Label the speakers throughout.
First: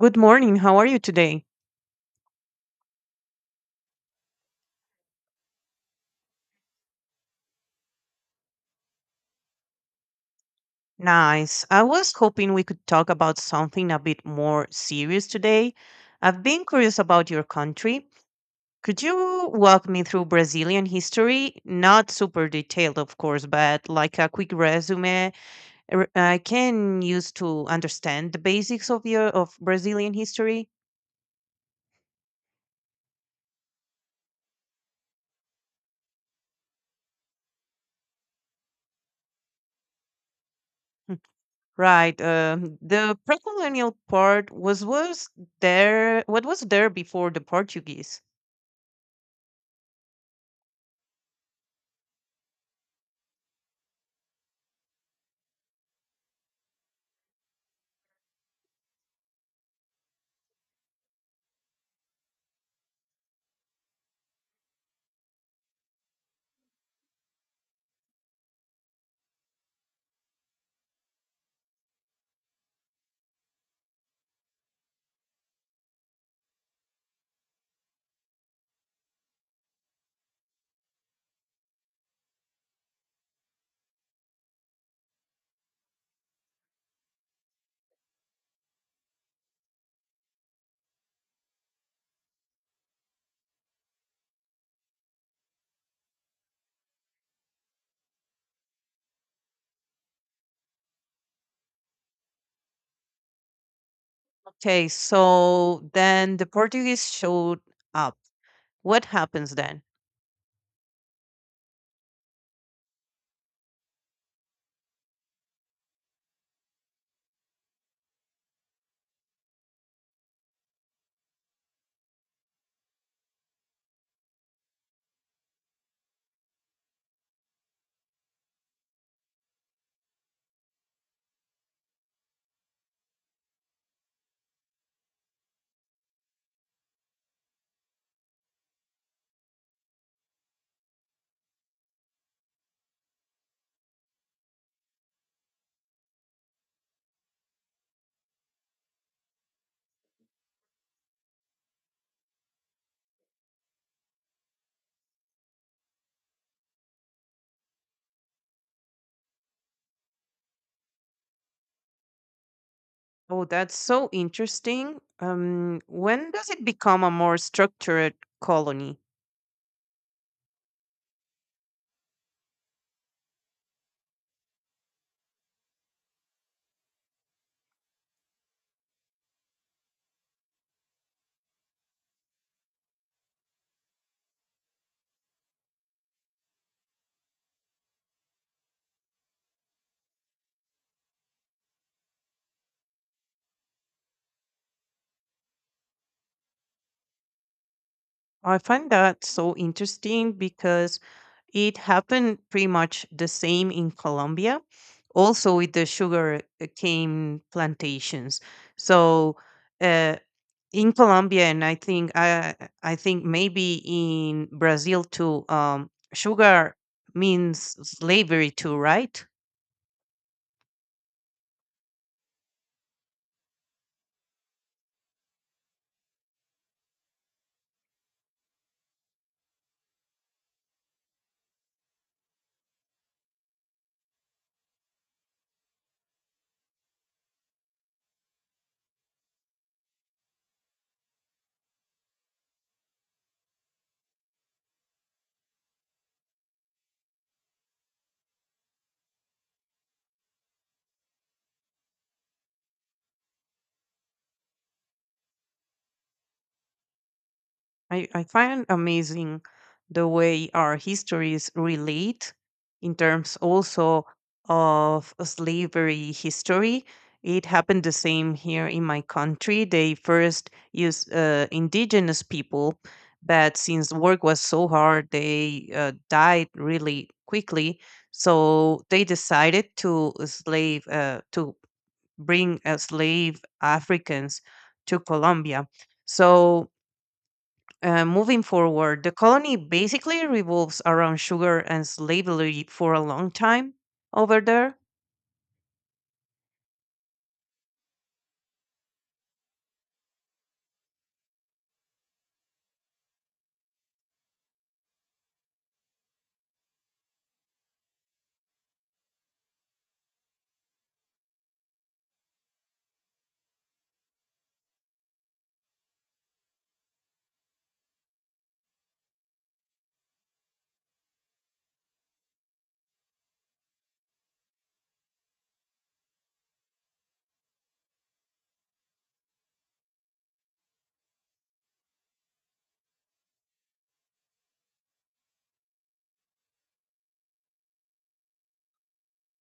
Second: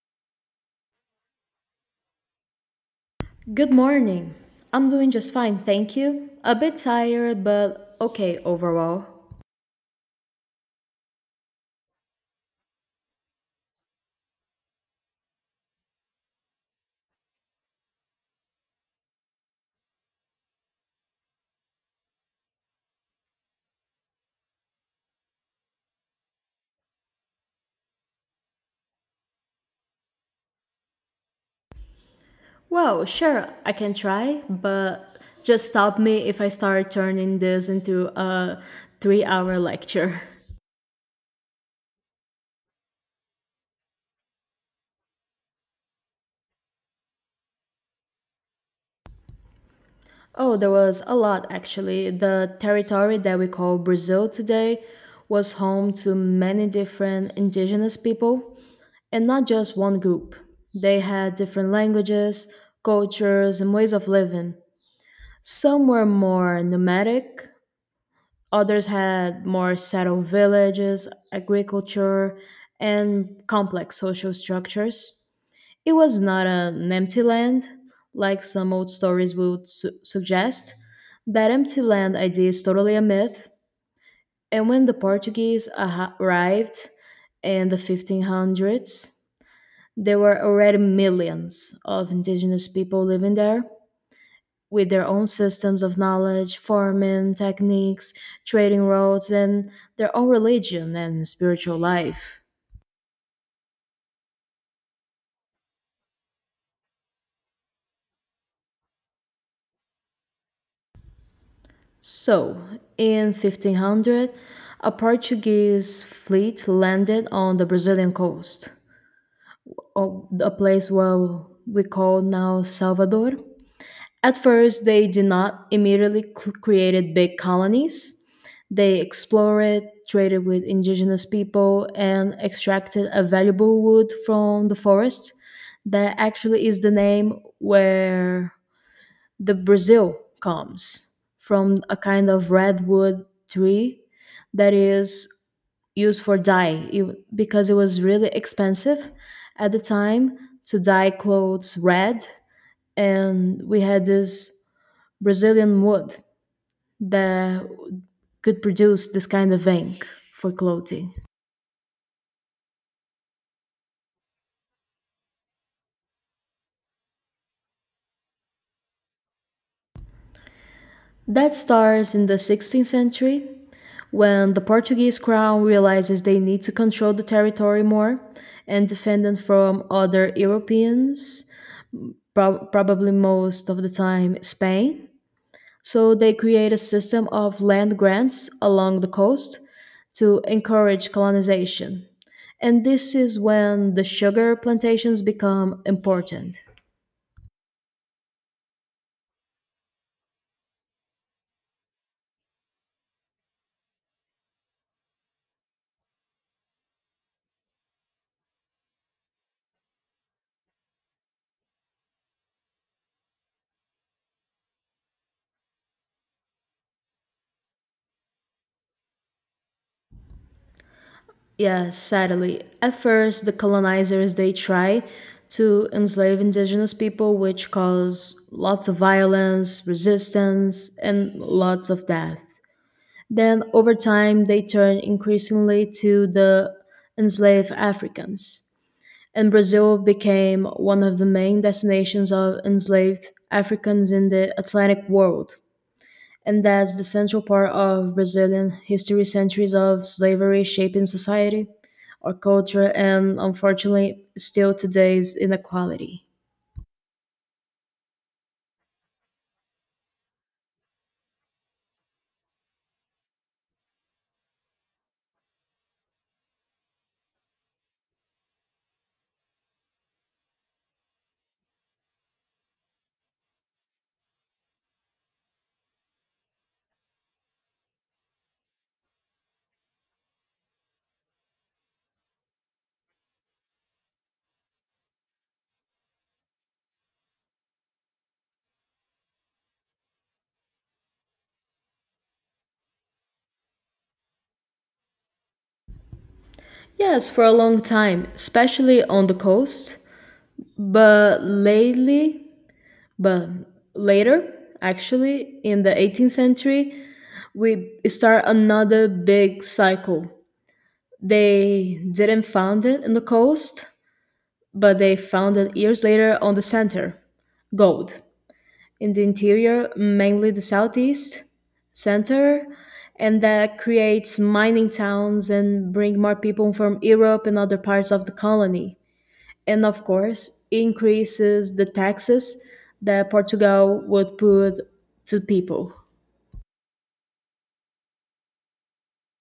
Speaker 1: Good morning. How are you today?
Speaker 2: Good morning. I'm doing just fine, thank you. A bit tired, but okay overall.
Speaker 1: Nice. I was hoping we could talk about something a bit more serious today. I've been curious about your country. Could you walk me through Brazilian history? Not super detailed, of course, but like a quick resume I can use to understand the basics of Brazilian history.
Speaker 2: Well, sure, I can try, but just stop me if I start turning this into a 3-hour lecture.
Speaker 1: Right. The pre-colonial part was there what was there before the Portuguese?
Speaker 2: Oh, there was a lot actually. The territory that we call Brazil today was home to many different indigenous people, and not just one group. They had different languages, cultures, and ways of living. Some were more nomadic, others had more settled villages, agriculture, and complex social structures. It was not an empty land, like some old stories would suggest. That empty land idea is totally a myth. And when the Portuguese arrived in the 1500s, there were already millions of indigenous people living there with their own systems of knowledge, farming techniques, trading routes, and their own religion and spiritual life.
Speaker 1: Okay, so then the Portuguese showed up. What happens then?
Speaker 2: So, in 1500, a Portuguese fleet landed on the Brazilian coast, or a place where we call now Salvador. At first, they did not immediately created big colonies. They explored, traded with indigenous people, and extracted a valuable wood from the forest. That actually is the name where the Brazil comes from, a kind of redwood tree that is used for dye, because it was really expensive at the time to dye clothes red, and we had this Brazilian wood that could produce this kind of ink for clothing.
Speaker 1: Oh, that's so interesting. When does it become a more structured colony?
Speaker 2: That starts in the 16th century when the Portuguese crown realizes they need to control the territory more and defend it from other Europeans, probably most of the time Spain. So they create a system of land grants along the coast to encourage colonization. And this is when the sugar plantations become important.
Speaker 1: I find that so interesting because it happened pretty much the same in Colombia, also with the sugar cane plantations. So, uh, in Colombia, and I think maybe in Brazil too. Sugar means slavery too, right?
Speaker 2: Yeah, sadly. At first, the colonizers they tried to enslave indigenous people, which caused lots of violence, resistance, and lots of death. Then, over time, they turned increasingly to the enslaved Africans, and Brazil became one of the main destinations of enslaved Africans in the Atlantic world, and that's the central part of Brazilian history, centuries of slavery shaping society, our culture, and unfortunately, still today's inequality.
Speaker 1: I find amazing the way our histories relate, in terms also of slavery history. It happened the same here in my country. They first used indigenous people, but since work was so hard, they died really quickly. So they decided to bring slave Africans to Colombia. So, moving forward, the colony basically revolves around sugar and slavery for a long time over there.
Speaker 2: Yes, for a long time, especially on the coast, but but later, actually, in the 18th century, we start another big cycle. They didn't found it in the coast, but they found it years later on the center, gold. In the interior, mainly the southeast center, and that creates mining towns and bring more people from Europe and other parts of the colony. And of course, increases the taxes that Portugal would put to people.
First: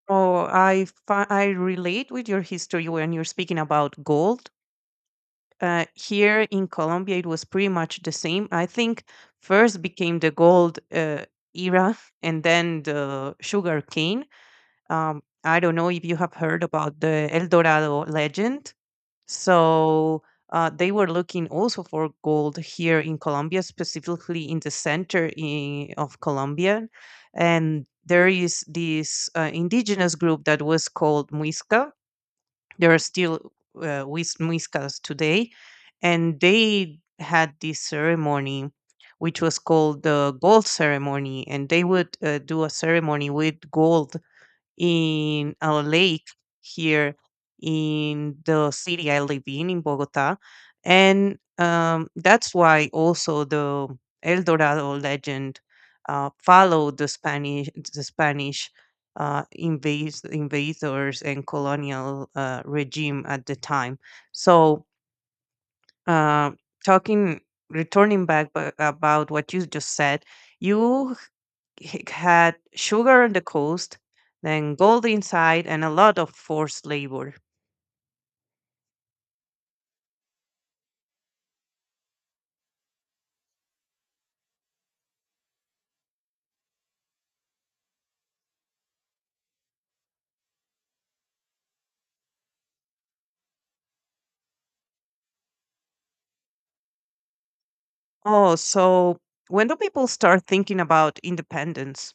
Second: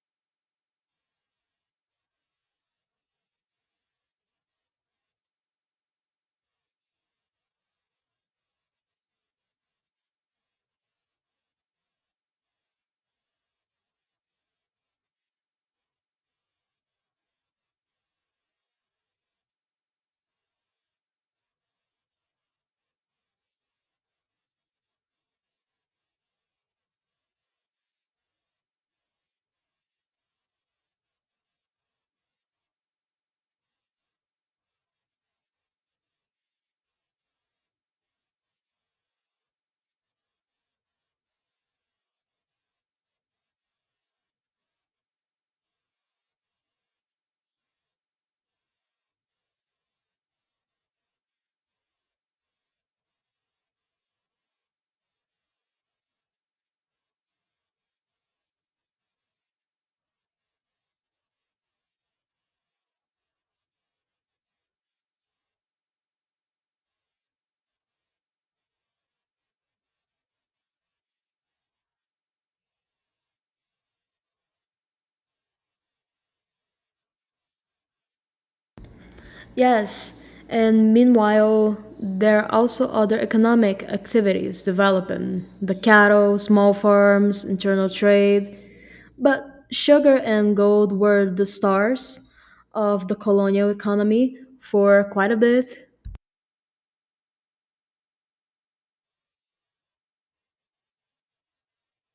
Speaker 1: Oh, I relate with your history when you're speaking about gold. Here in Colombia, it was pretty much the same. I think first became the gold era, and then the sugar cane. I don't know if you have heard about the El Dorado legend. So, they were looking also for gold here in Colombia, specifically in the center of Colombia. And there is this indigenous group that was called Muisca. There are still Muiscas today. And they had this ceremony, which was called the gold ceremony. And they would do a ceremony with gold in a lake here in the city I live in Bogota. And that's why also the El Dorado legend followed the Spanish invaders and colonial regime at the time. So, uh, talking, returning back about what you just said, you he had sugar on the coast, then gold inside, and a lot of forced labor.
Speaker 2: Yes, and meanwhile, there are also other economic activities developing, the cattle, small farms, internal trade. But sugar and gold were the stars of the colonial economy for quite a bit.
Speaker 1: Oh, so when do people start thinking about independence?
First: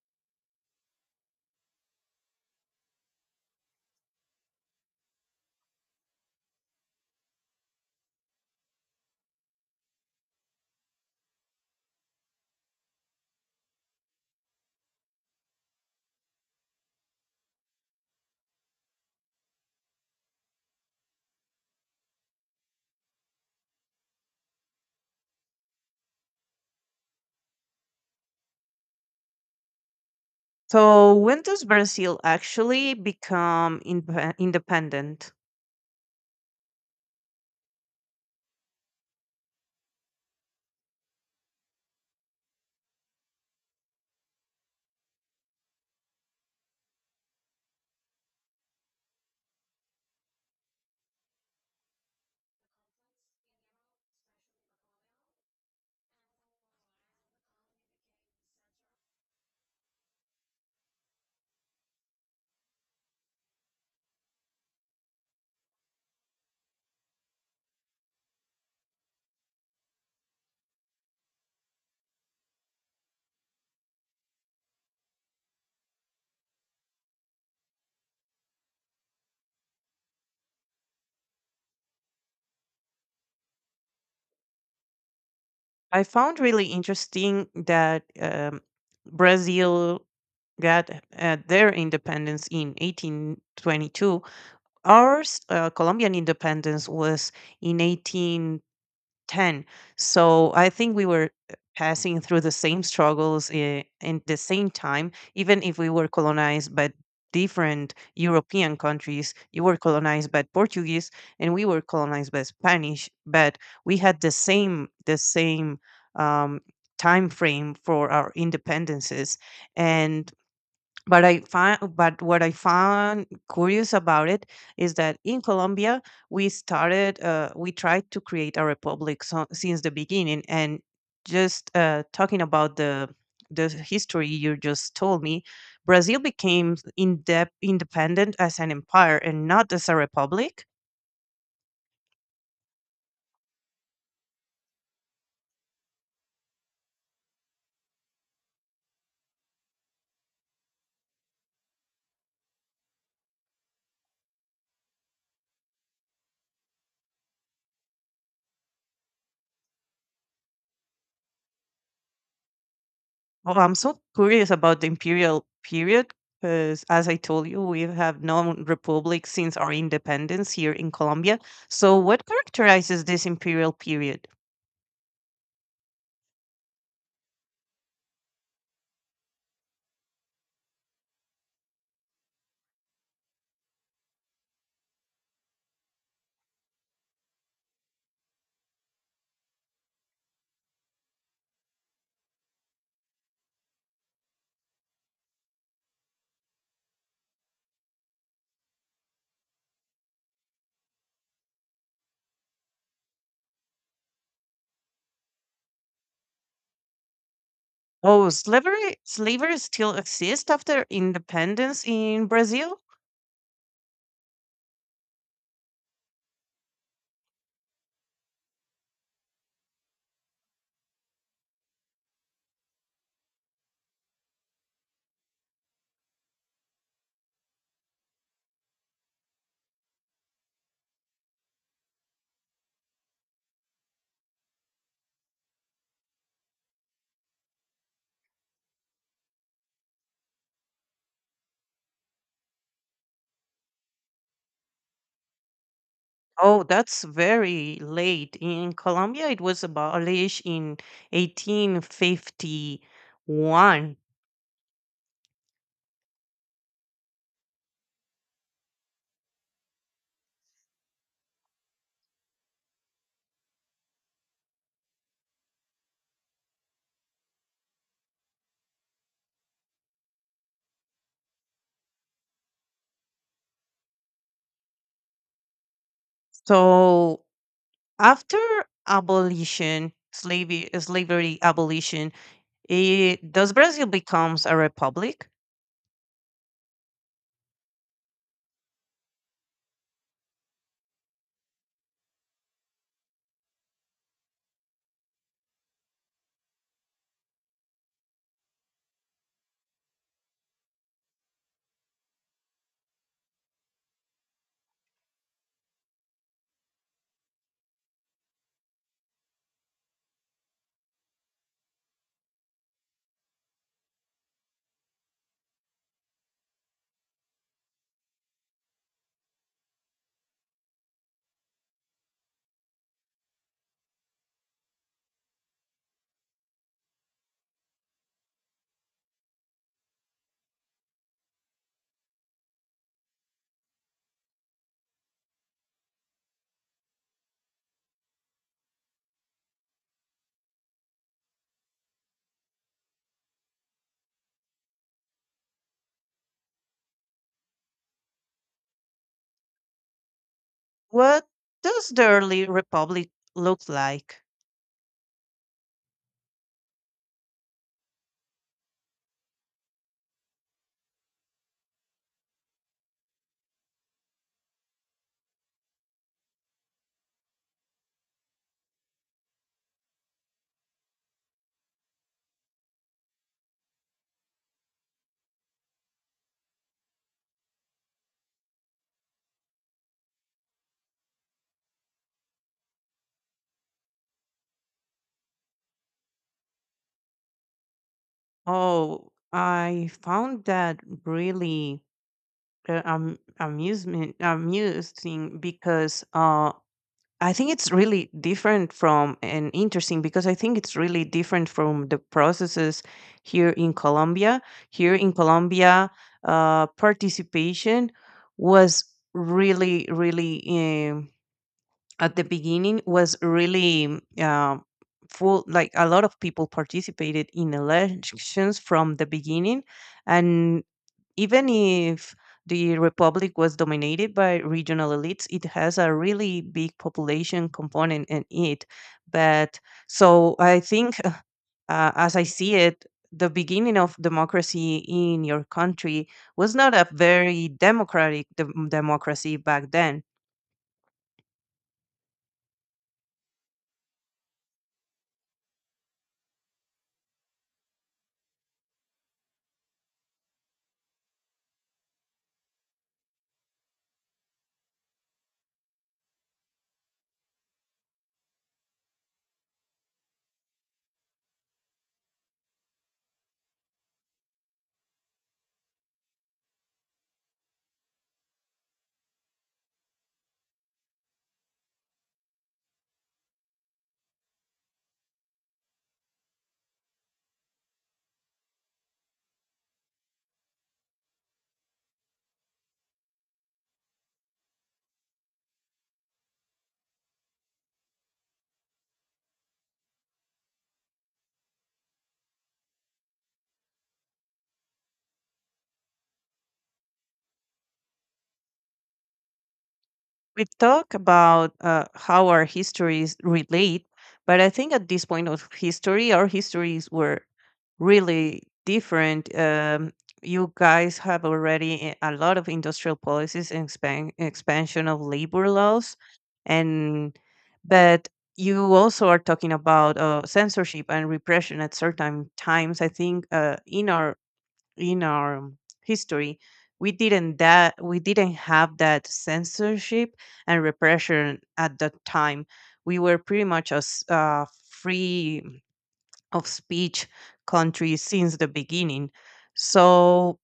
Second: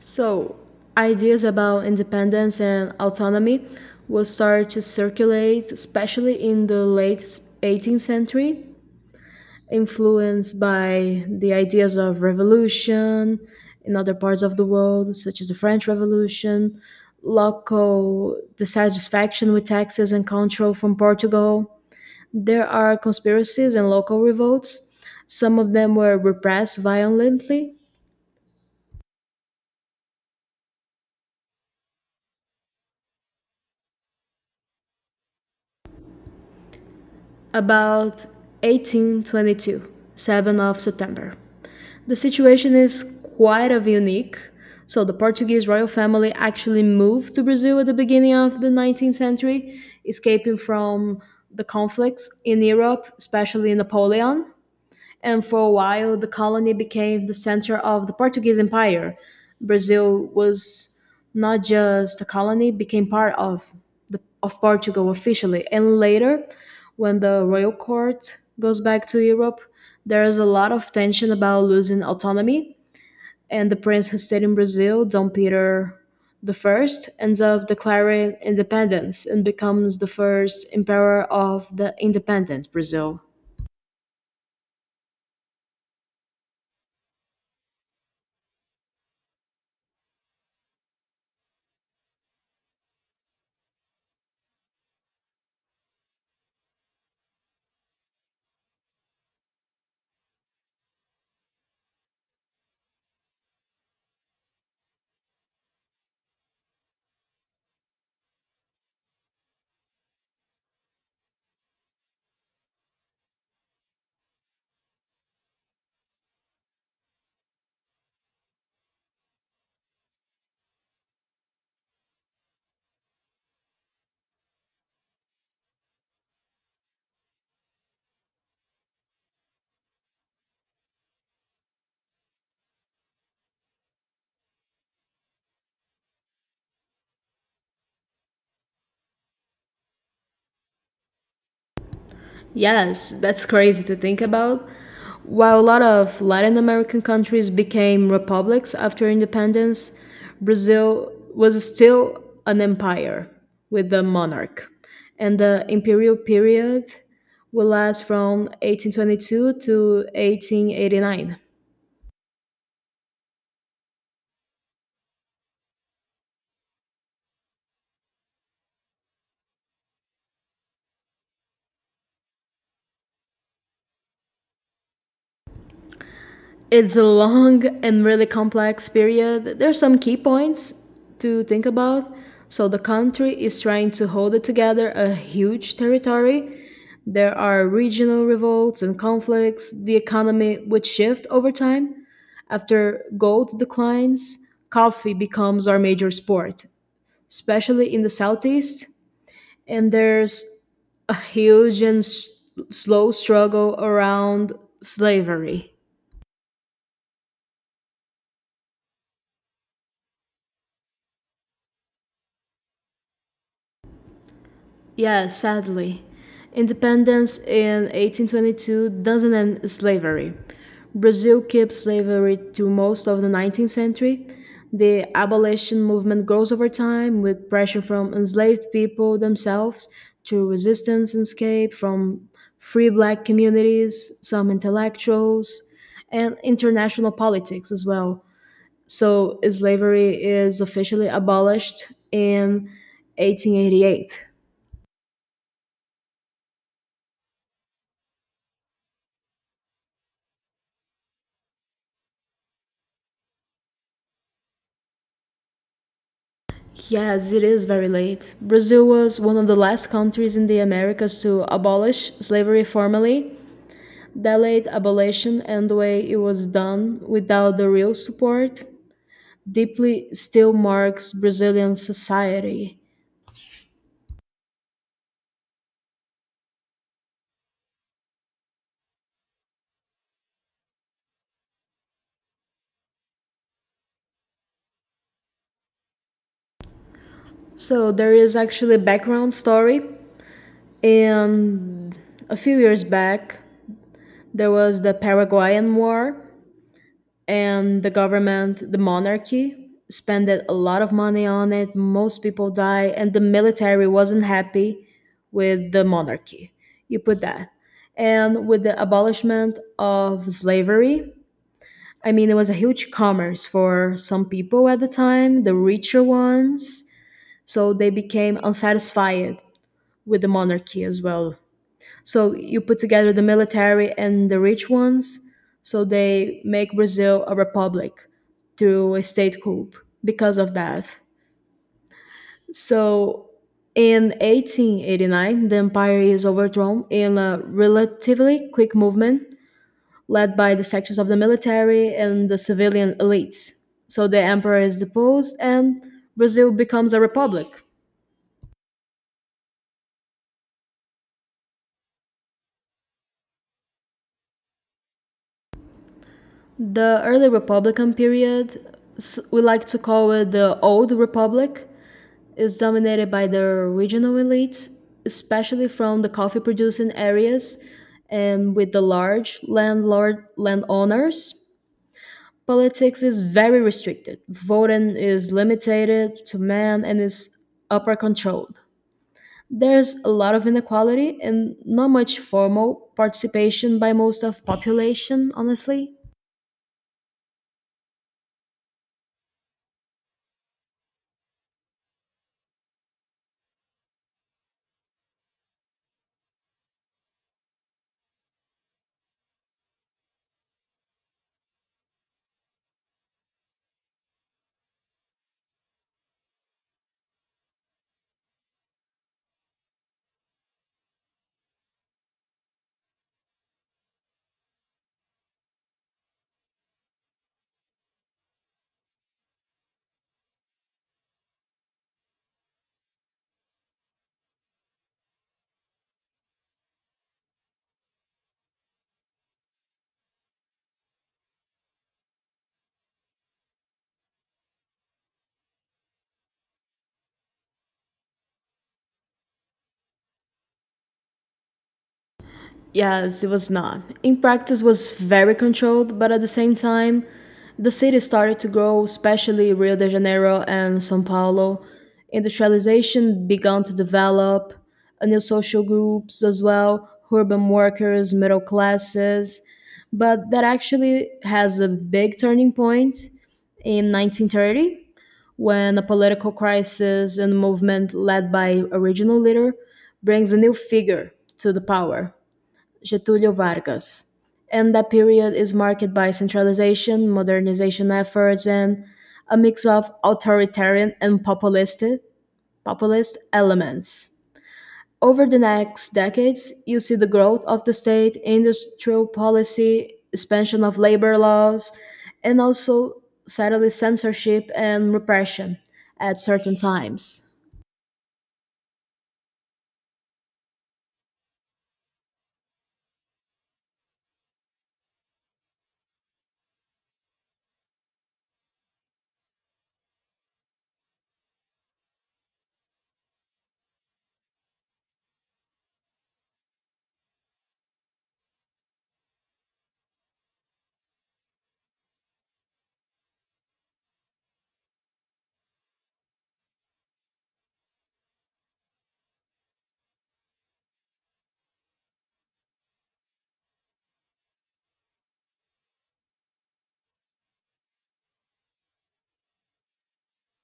Speaker 2: So, ideas about independence and autonomy will start to circulate, especially in the late 18th century, influenced by the ideas of revolution in other parts of the world, such as the French Revolution, local dissatisfaction with taxes and control from Portugal. There are conspiracies and local revolts. Some of them were repressed violently.
Speaker 1: So when does Brazil actually become independent?
Speaker 2: About 1822, 7th of September. The situation is quite of unique. So the Portuguese royal family actually moved to Brazil at the beginning of the 19th century, escaping from the conflicts in Europe, especially Napoleon, and for a while the colony became the center of the Portuguese Empire. Brazil was not just a colony, became part of of Portugal officially. And later, when the royal court goes back to Europe, there is a lot of tension about losing autonomy, and the prince who stayed in Brazil, Dom Peter the first, ends up declaring independence and becomes the first emperor of the independent Brazil.
Speaker 1: I found really interesting that Brazil got their independence in 1822. Ours, Colombian independence, was in 18 10. So I think we were passing through the same struggles in the same time, even if we were colonized by different European countries. You were colonized by Portuguese and we were colonized by Spanish, but we had the same um, time frame for our independences. And but but what I found curious about it is that in Colombia we tried to create a republic, so, since the beginning. And just talking about the history you just told me, Brazil became in depth independent as an empire and not as a republic.
Speaker 2: Yes, that's crazy to think about. While a lot of Latin American countries became republics after independence, Brazil was still an empire with a monarch. And the imperial period will last from 1822 to 1889.
Speaker 1: Well, I'm so curious about the imperial period because, as I told you, we have known republic since our independence here in Colombia. So, what characterizes this imperial period?
Speaker 2: It's a long and really complex period. There's some key points to think about. So the country is trying to hold it together, a huge territory. There are regional revolts and conflicts. The economy would shift over time. After gold declines, coffee becomes our major sport, especially in the Southeast. And there's a huge and slow struggle around slavery.
Speaker 1: Oh, slavery still exists after independence in Brazil?
Speaker 2: Yeah, sadly. Independence in 1822 doesn't end slavery. Brazil kept slavery to most of the 19th century. The abolition movement grows over time with pressure from enslaved people themselves through resistance and escape, from free black communities, some intellectuals, and international politics as well. So, slavery is officially abolished in 1888.
Speaker 1: Oh, that's very late. In Colombia, it was abolished in 1851.
Speaker 2: Yes, it is very late. Brazil was one of the last countries in the Americas to abolish slavery formally. That late abolition and the way it was done without the real support deeply still marks Brazilian society.
Speaker 1: So, after abolition, slavery abolition, does Brazil becomes a republic?
Speaker 2: So there is actually a background story. And a few years back, there was the Paraguayan War, and the government, the monarchy, spent a lot of money on it. Most people die, and the military wasn't happy with the monarchy. You put that. And with the abolishment of slavery, I mean, it was a huge commerce for some people at the time, the richer ones. So they became unsatisfied with the monarchy as well. So you put together the military and the rich ones, so they make Brazil a republic through a state coup because of that. So in 1889, the empire is overthrown in a relatively quick movement led by the sections of the military and the civilian elites. So the emperor is deposed and Brazil becomes a republic.
Speaker 1: What does the early republic look like?
Speaker 2: The early republican period, we like to call it the Old Republic, is dominated by the regional elites, especially from the coffee producing areas and with the large landlord landowners. Politics is very restricted. Voting is limited to men and is upper controlled. There's a lot of inequality and not much formal participation by most of population, honestly.
Speaker 1: Oh, I found that really amusement amusing, because I think it's really different from and interesting, because I think it's really different from the processes here in Colombia. Here in Colombia, participation was, really, really. um. At the beginning was really full, like a lot of people participated in elections from the beginning. And even if the republic was dominated by regional elites, it has a really big population component in it. But so I think, as I see it, the beginning of democracy in your country was not a very democratic democracy back then.
Speaker 2: Yes, it was not. In practice was very controlled, but at the same time, the city started to grow, especially Rio de Janeiro and São Paulo. Industrialization began to develop, new social groups as well, urban workers, middle classes. But that actually has a big turning point in 1930 when a political crisis and movement led by original leader brings a new figure to the power, Getulio Vargas. And that period is marked by centralization, modernization efforts, and a mix of authoritarian and populist elements. Over the next decades, you see the growth of the state, industrial policy, expansion of labor laws, and also subtle censorship and repression at certain times.
Speaker 1: We talk about how our histories relate, but I think at this point of history, our histories were really different. You guys have already a lot of industrial policies and expansion of labor laws, and but you also are talking about censorship and repression at certain times. I think in our in our um, history, we didn't that we didn't have that censorship and repression at that time. We were pretty much as free of speech country since the beginning. So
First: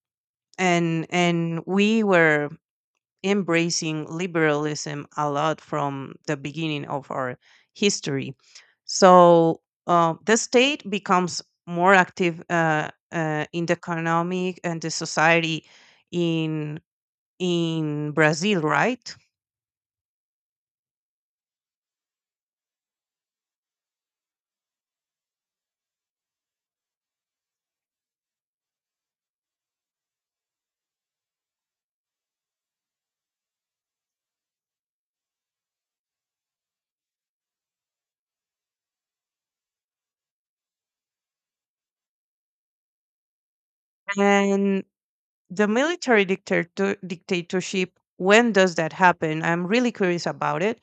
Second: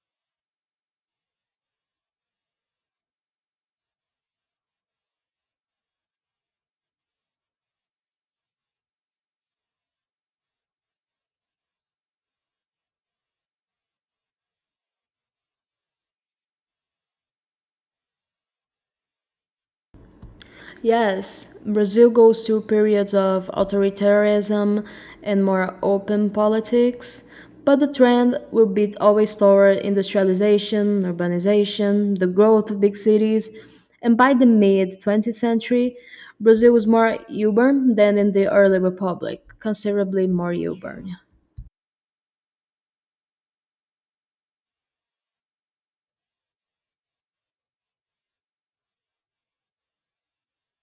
Speaker 1: and we were embracing liberalism a lot from the beginning of our history. So, the state becomes more active, in the economic and the society in in Brazil, right?
Speaker 2: Yes, Brazil goes through periods of authoritarianism and more open politics, but the trend will be always toward industrialization, urbanization, the growth of big cities, and by the mid 20th century, Brazil was more urban than in the early republic, considerably more urban.
Speaker 1: And the military dictatorship. When does that happen? I'm really curious about it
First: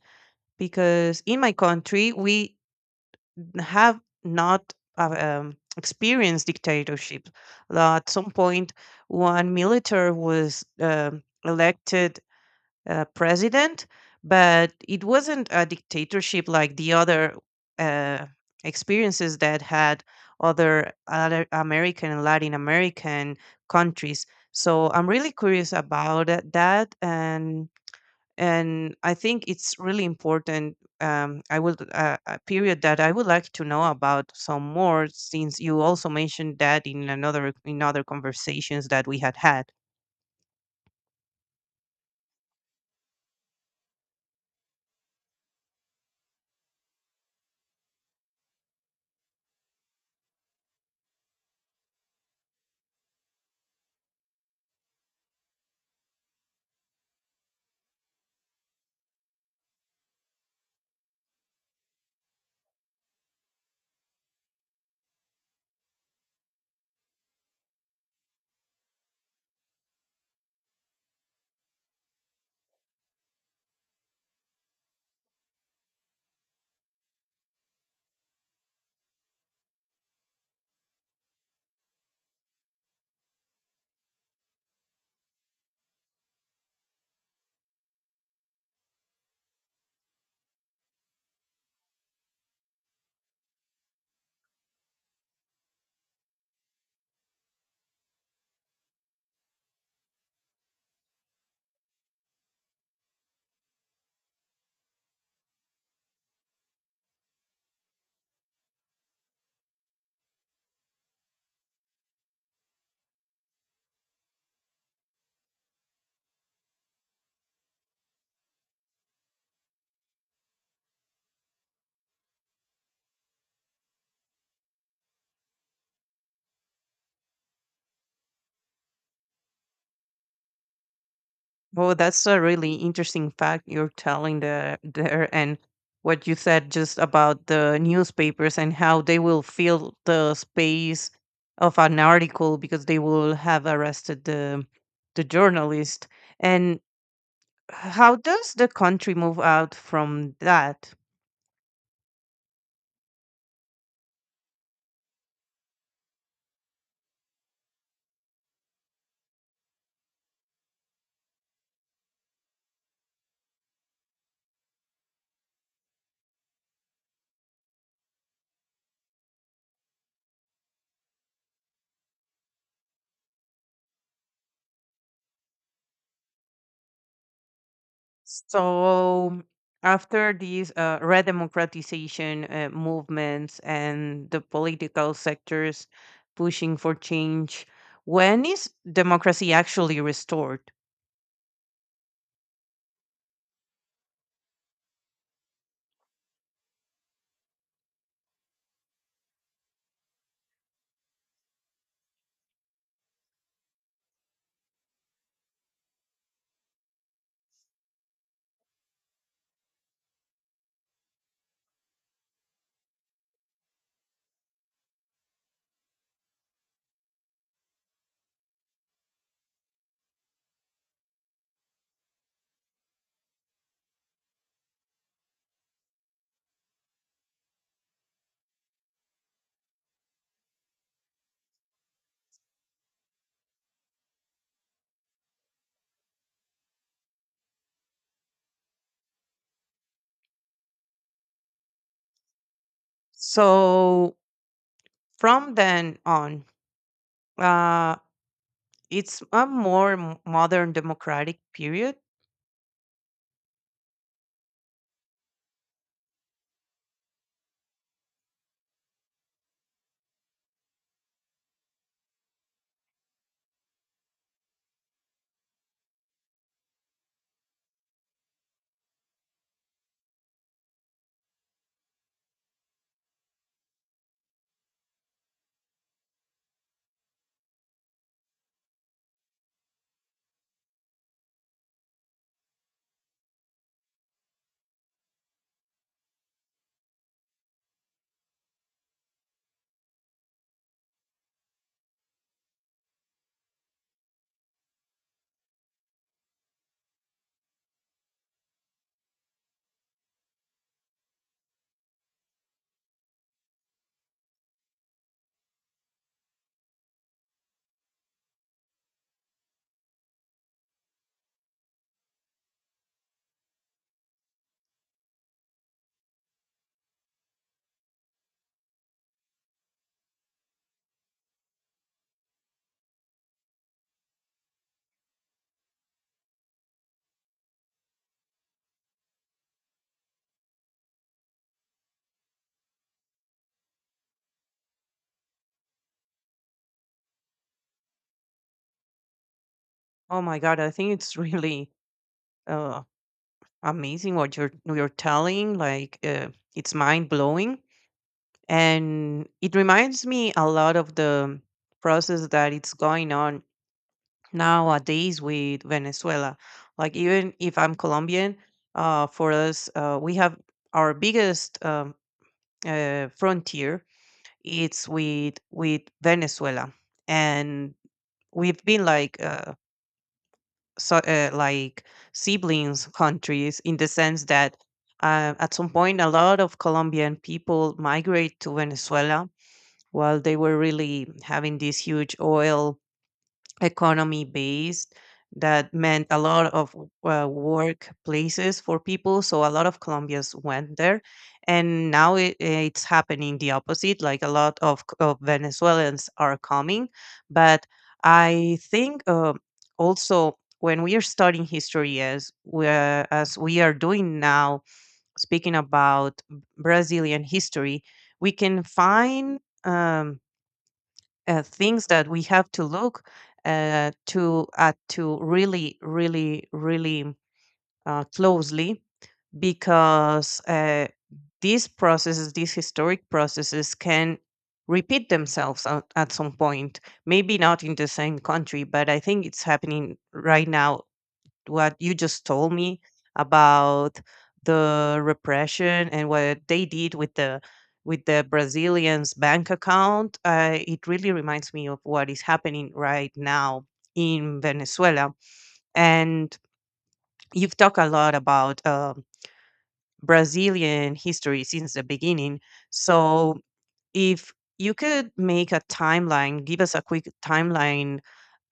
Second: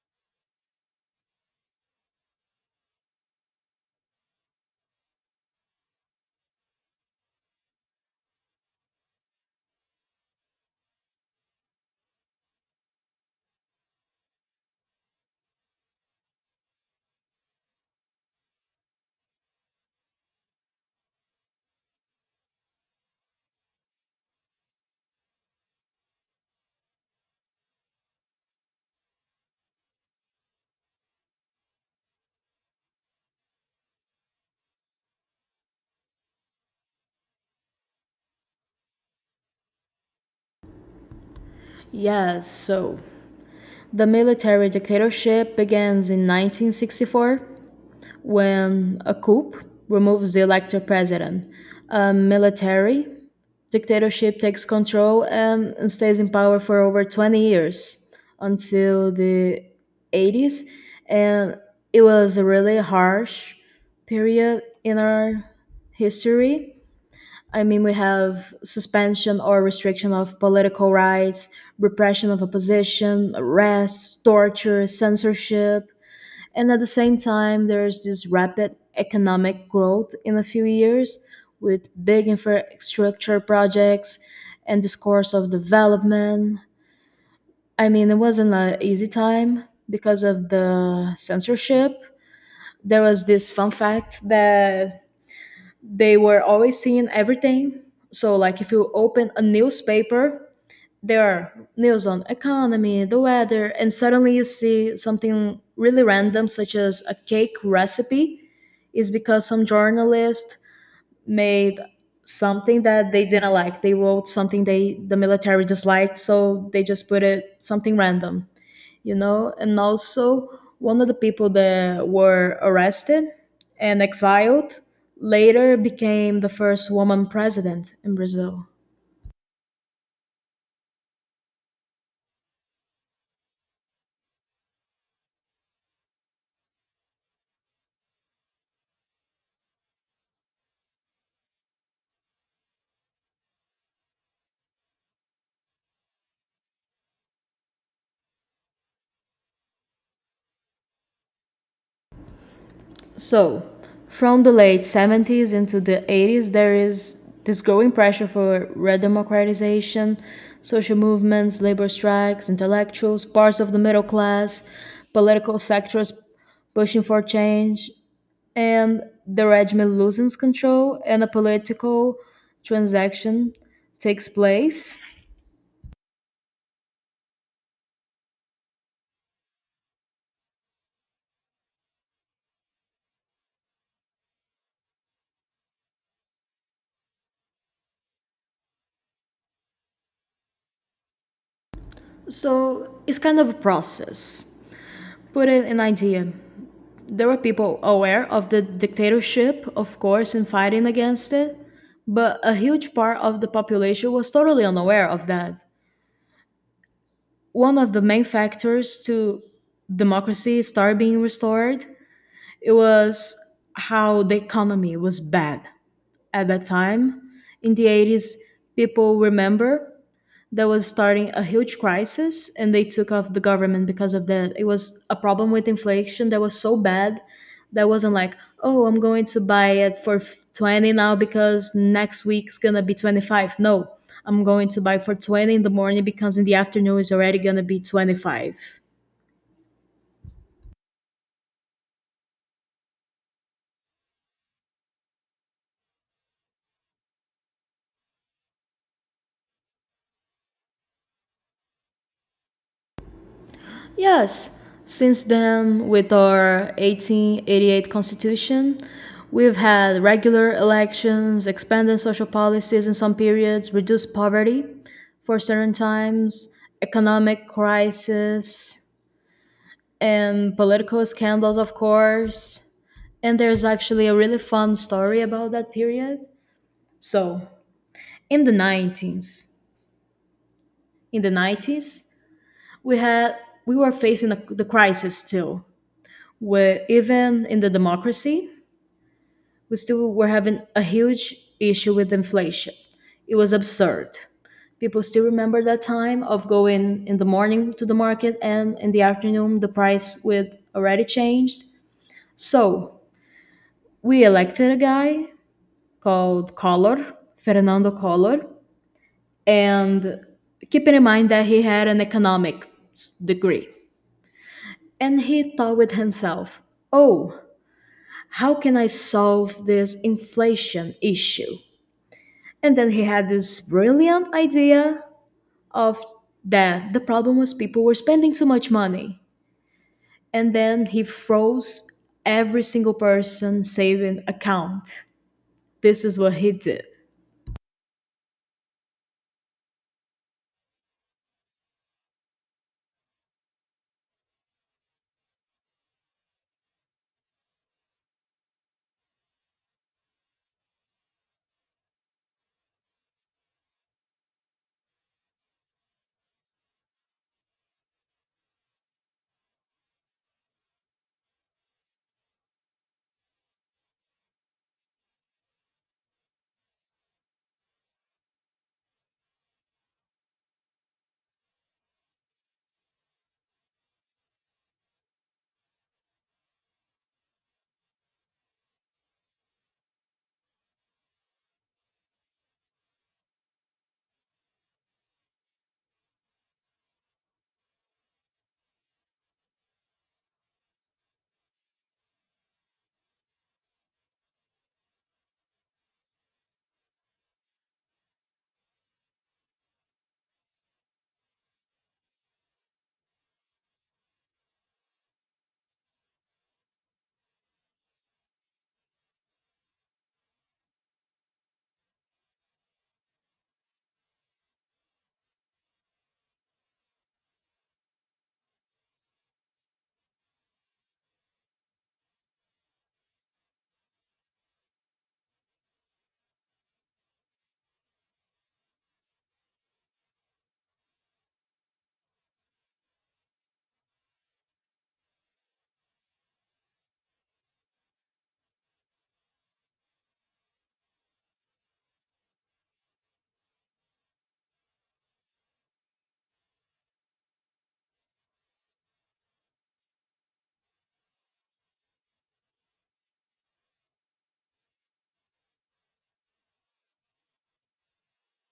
Speaker 1: because in my country we have not experienced dictatorship. At some point, one military was elected president, but it wasn't a dictatorship like the other uh, experiences that had other American and Latin American countries. So I'm really curious about that, and I think it's really important. I would a period that I would like to know about some more, since you also mentioned that in other conversations that we had had.
Speaker 2: Yes, so the military dictatorship begins in 1964 when a coup removes the elected president. A military dictatorship takes control and stays in power for over 20 years until the 80s. And it was a really harsh period in our history. I mean, we have suspension or restriction of political rights, repression of opposition, arrests, torture, censorship, and at the same time, there's this rapid economic growth in a few years with big infrastructure projects and this course of development. I mean, it wasn't an easy time because of the censorship. There was this fun fact that they were always seeing everything. So, like, if you open a newspaper, there are news on economy, the weather, and suddenly you see something really random, such as a cake recipe, is because some journalist made something that they didn't like. They wrote something they the military disliked, so they just put it something random. And also, one of the people that were arrested and exiled later became the first woman president in Brazil.
Speaker 1: Oh, that's a really interesting fact you're telling there, and what you said just about the newspapers and how they will fill the space of an article because they will have arrested the journalist. And how does the country move out from that?
Speaker 2: So, from the late 70s into the 80s, there is this growing pressure for redemocratization, social movements, labor strikes, intellectuals, parts of the middle class, political sectors pushing for change, and the regime loses control, and a political transaction takes place.
Speaker 1: So after these redemocratization movements and the political sectors pushing for change, when is democracy actually restored?
Speaker 2: So, it's kind of a process. Put in an idea. There were people aware of the dictatorship, of course, and fighting against it, but a huge part of the population was totally unaware of that. One of the main factors to democracy start being restored, it was how the economy was bad at that time. In the 80s, people remember that was starting a huge crisis and they took off the government because of that. It was a problem with inflation that was so bad, that wasn't like, oh, I'm going to buy it for 20 now because next week's gonna be 25, no, I'm going to buy for 20 in the morning because in the afternoon it's already gonna be 25.
Speaker 1: So from then on, uh, it's a more modern democratic period.
Speaker 2: Yes, since then, with our 1888 Constitution, we've had regular elections, expanded social policies in some periods, reduced poverty for certain times, economic crisis, and political scandals, of course. And there's actually a really fun story about that period. So, in the 90s, in the 90s, we had we were facing the crisis still, where even in the democracy, we still were having a huge issue with inflation. It was absurd. People still remember that time of going in the morning to the market and in the afternoon the price would already changed. So we elected a guy called Collor, Fernando Collor, and keeping in mind that he had an economics degree. And he thought with himself, oh, how can I solve this inflation issue? And then he had this brilliant idea of that the problem was people were spending too much money. And then he froze every single person saving account. This is what he did.
Speaker 1: Oh my god, I think it's really uh, amazing what you're telling. Like it's mind blowing, and it reminds me a lot of the process that it's going on nowadays with Venezuela. Like even if I'm Colombian, for us, we have our biggest frontier. It's with Venezuela, and we've been like so, like siblings countries, in the sense that at some point a lot of Colombian people migrate to Venezuela while they were really having this huge oil economy base that meant a lot of work places for people. So a lot of Colombians went there. And now it's happening the opposite. Like a lot of Venezuelans are coming. But I think also when we are studying history as we are doing now, speaking about Brazilian history, we can find. Um, things that we have to look to really, really, really closely, because these processes, these historic processes, can repeat themselves at some point. Maybe not in the same country, but I think it's happening right now what you just told me about the repression and what they did with the Brazilians' bank account. It really reminds me of what is happening right now in Venezuela. And you've talked a lot about Brazilian history since the beginning. So, if you could make a timeline, give us a quick timeline,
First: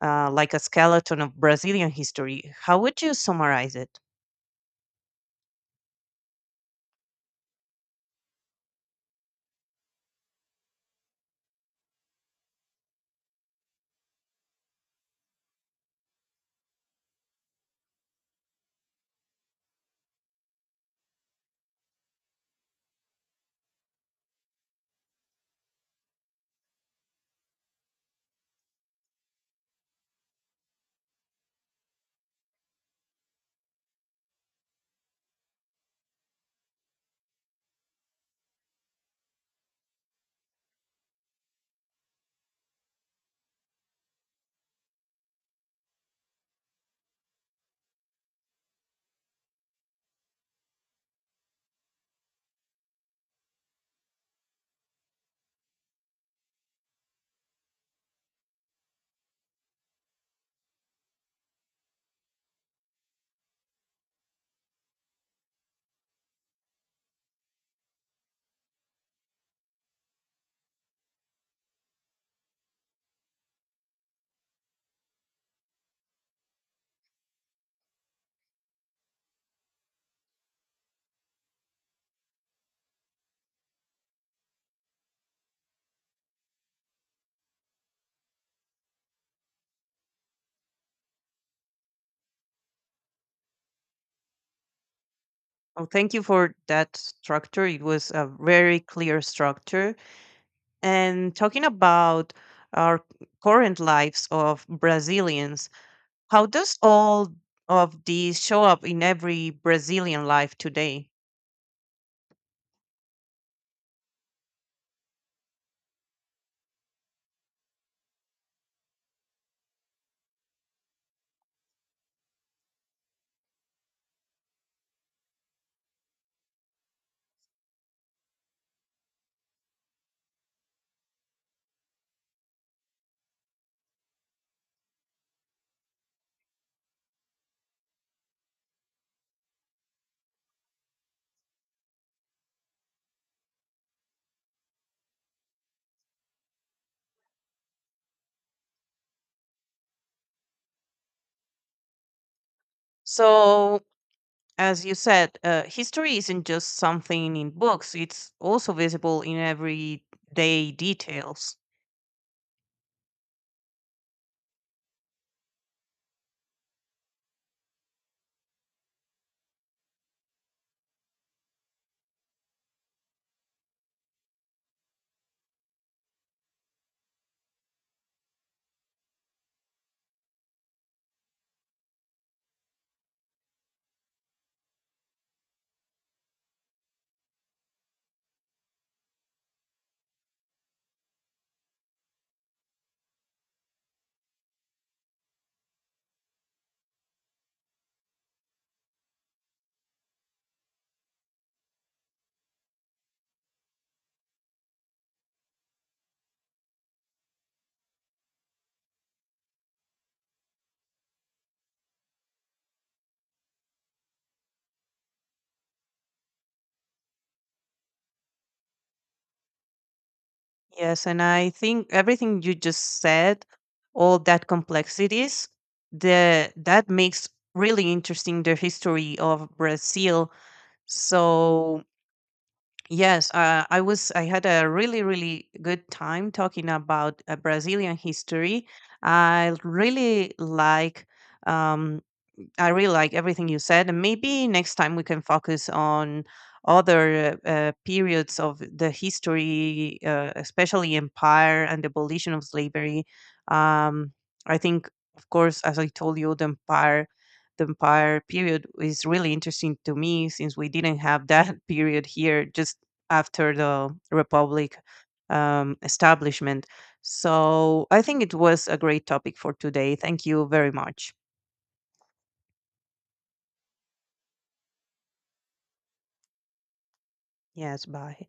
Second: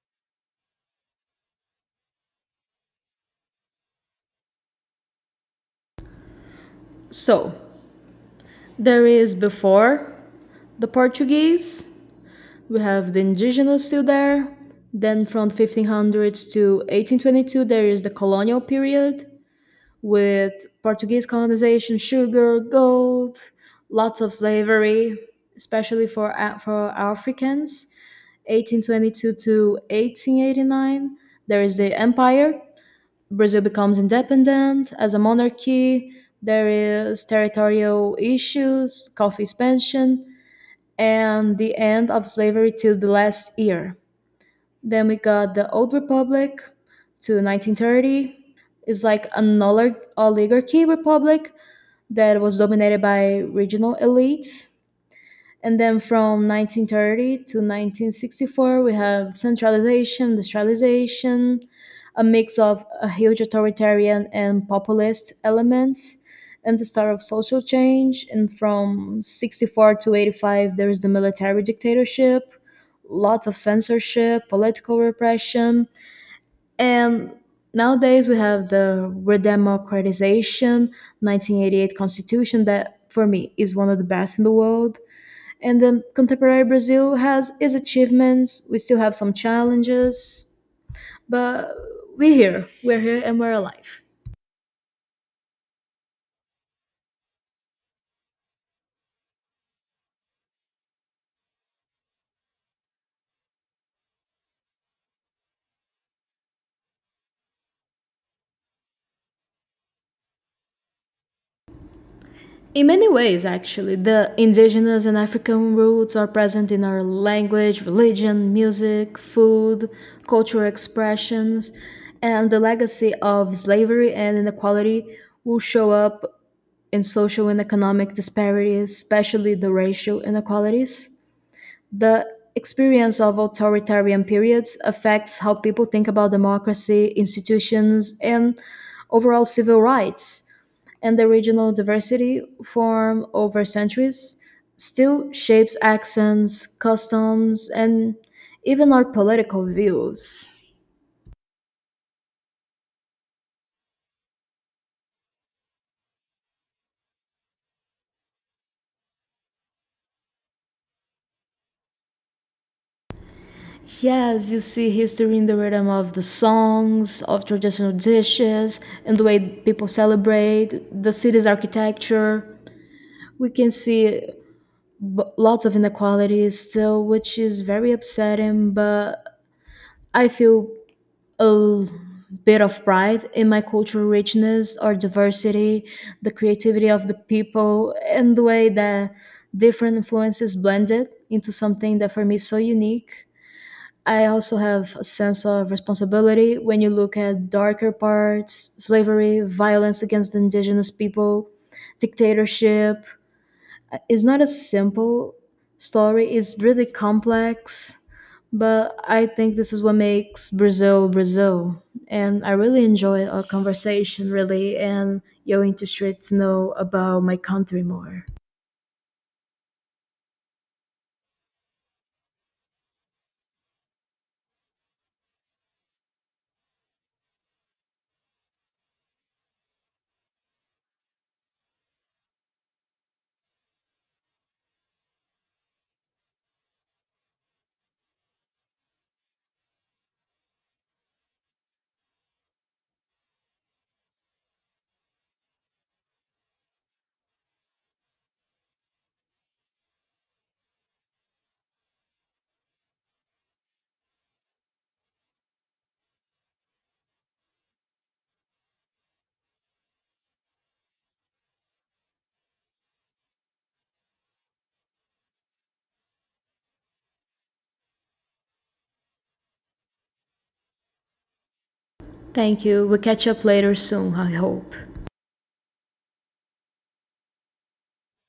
Speaker 1: like a skeleton of Brazilian history, how would you summarize it?
Speaker 2: So there is, before the Portuguese, we have the indigenous still there. Then from 1500s to 1822, there is the colonial period, with Portuguese colonization, sugar, gold, lots of slavery, especially for for Africans. 1822 to 1889, there is the empire. Brazil becomes independent as a monarchy. There is territorial issues, coffee expansion, and the end of slavery till the last year. Then we got the Old Republic to 1930. It's like an oligarchy republic that was dominated by regional elites. And then from 1930 to 1964, we have centralization, decentralization, a mix of a huge authoritarian and populist elements, and the start of social change. And from 64 to 85, there is the military dictatorship, lots of censorship, political repression, and nowadays we have the redemocratization, 1988 constitution that for me is one of the best in the world. And then contemporary Brazil has its achievements. We still have some challenges, but we're here. We're here and we're alive.
Speaker 1: Oh, thank you for that structure. It was a very clear structure. And talking about our current lives of Brazilians, how does all of these show up in every Brazilian life today?
Speaker 2: In many ways, actually, the indigenous and African roots are present in our language, religion, music, food, cultural expressions, and the legacy of slavery and inequality will show up in social and economic disparities, especially the racial inequalities. The experience of authoritarian periods affects how people think about democracy, institutions, and overall civil rights, and the regional diversity formed over centuries still shapes accents, customs, and even our political views.
Speaker 1: So, as you said, history isn't just something in books, it's also visible in everyday details.
Speaker 2: Yes, you see history in the rhythm of the songs, of traditional dishes, and the way people celebrate, the city's architecture. We can see lots of inequalities still, which is very upsetting, but I feel a bit of pride in my cultural richness or diversity, the creativity of the people, and the way that different influences blended into something that for me is so unique. I also have a sense of responsibility when you look at darker parts, slavery, violence against indigenous people, dictatorship. It's not a simple story, it's really complex, but I think this is what makes Brazil Brazil. And I really enjoyed our conversation, really, and you're interested to know about my country more.
Speaker 1: Yes, and I think everything you just said, all that complexities, the that makes really interesting the history of Brazil. So, yes, I was. I had a really, really good time talking about Brazilian history. I really um, I really like everything you said, and maybe next time we can focus on other periods of the history, especially empire and the abolition of slavery. Um, I think, of course, as I told you, the empire period is really interesting to me since we didn't have that period here just after the republic establishment. So I think it was a great topic for today. Thank you very much.
Speaker 2: Thank you. We'll catch up later soon, I hope.
Speaker 1: Yes, bye.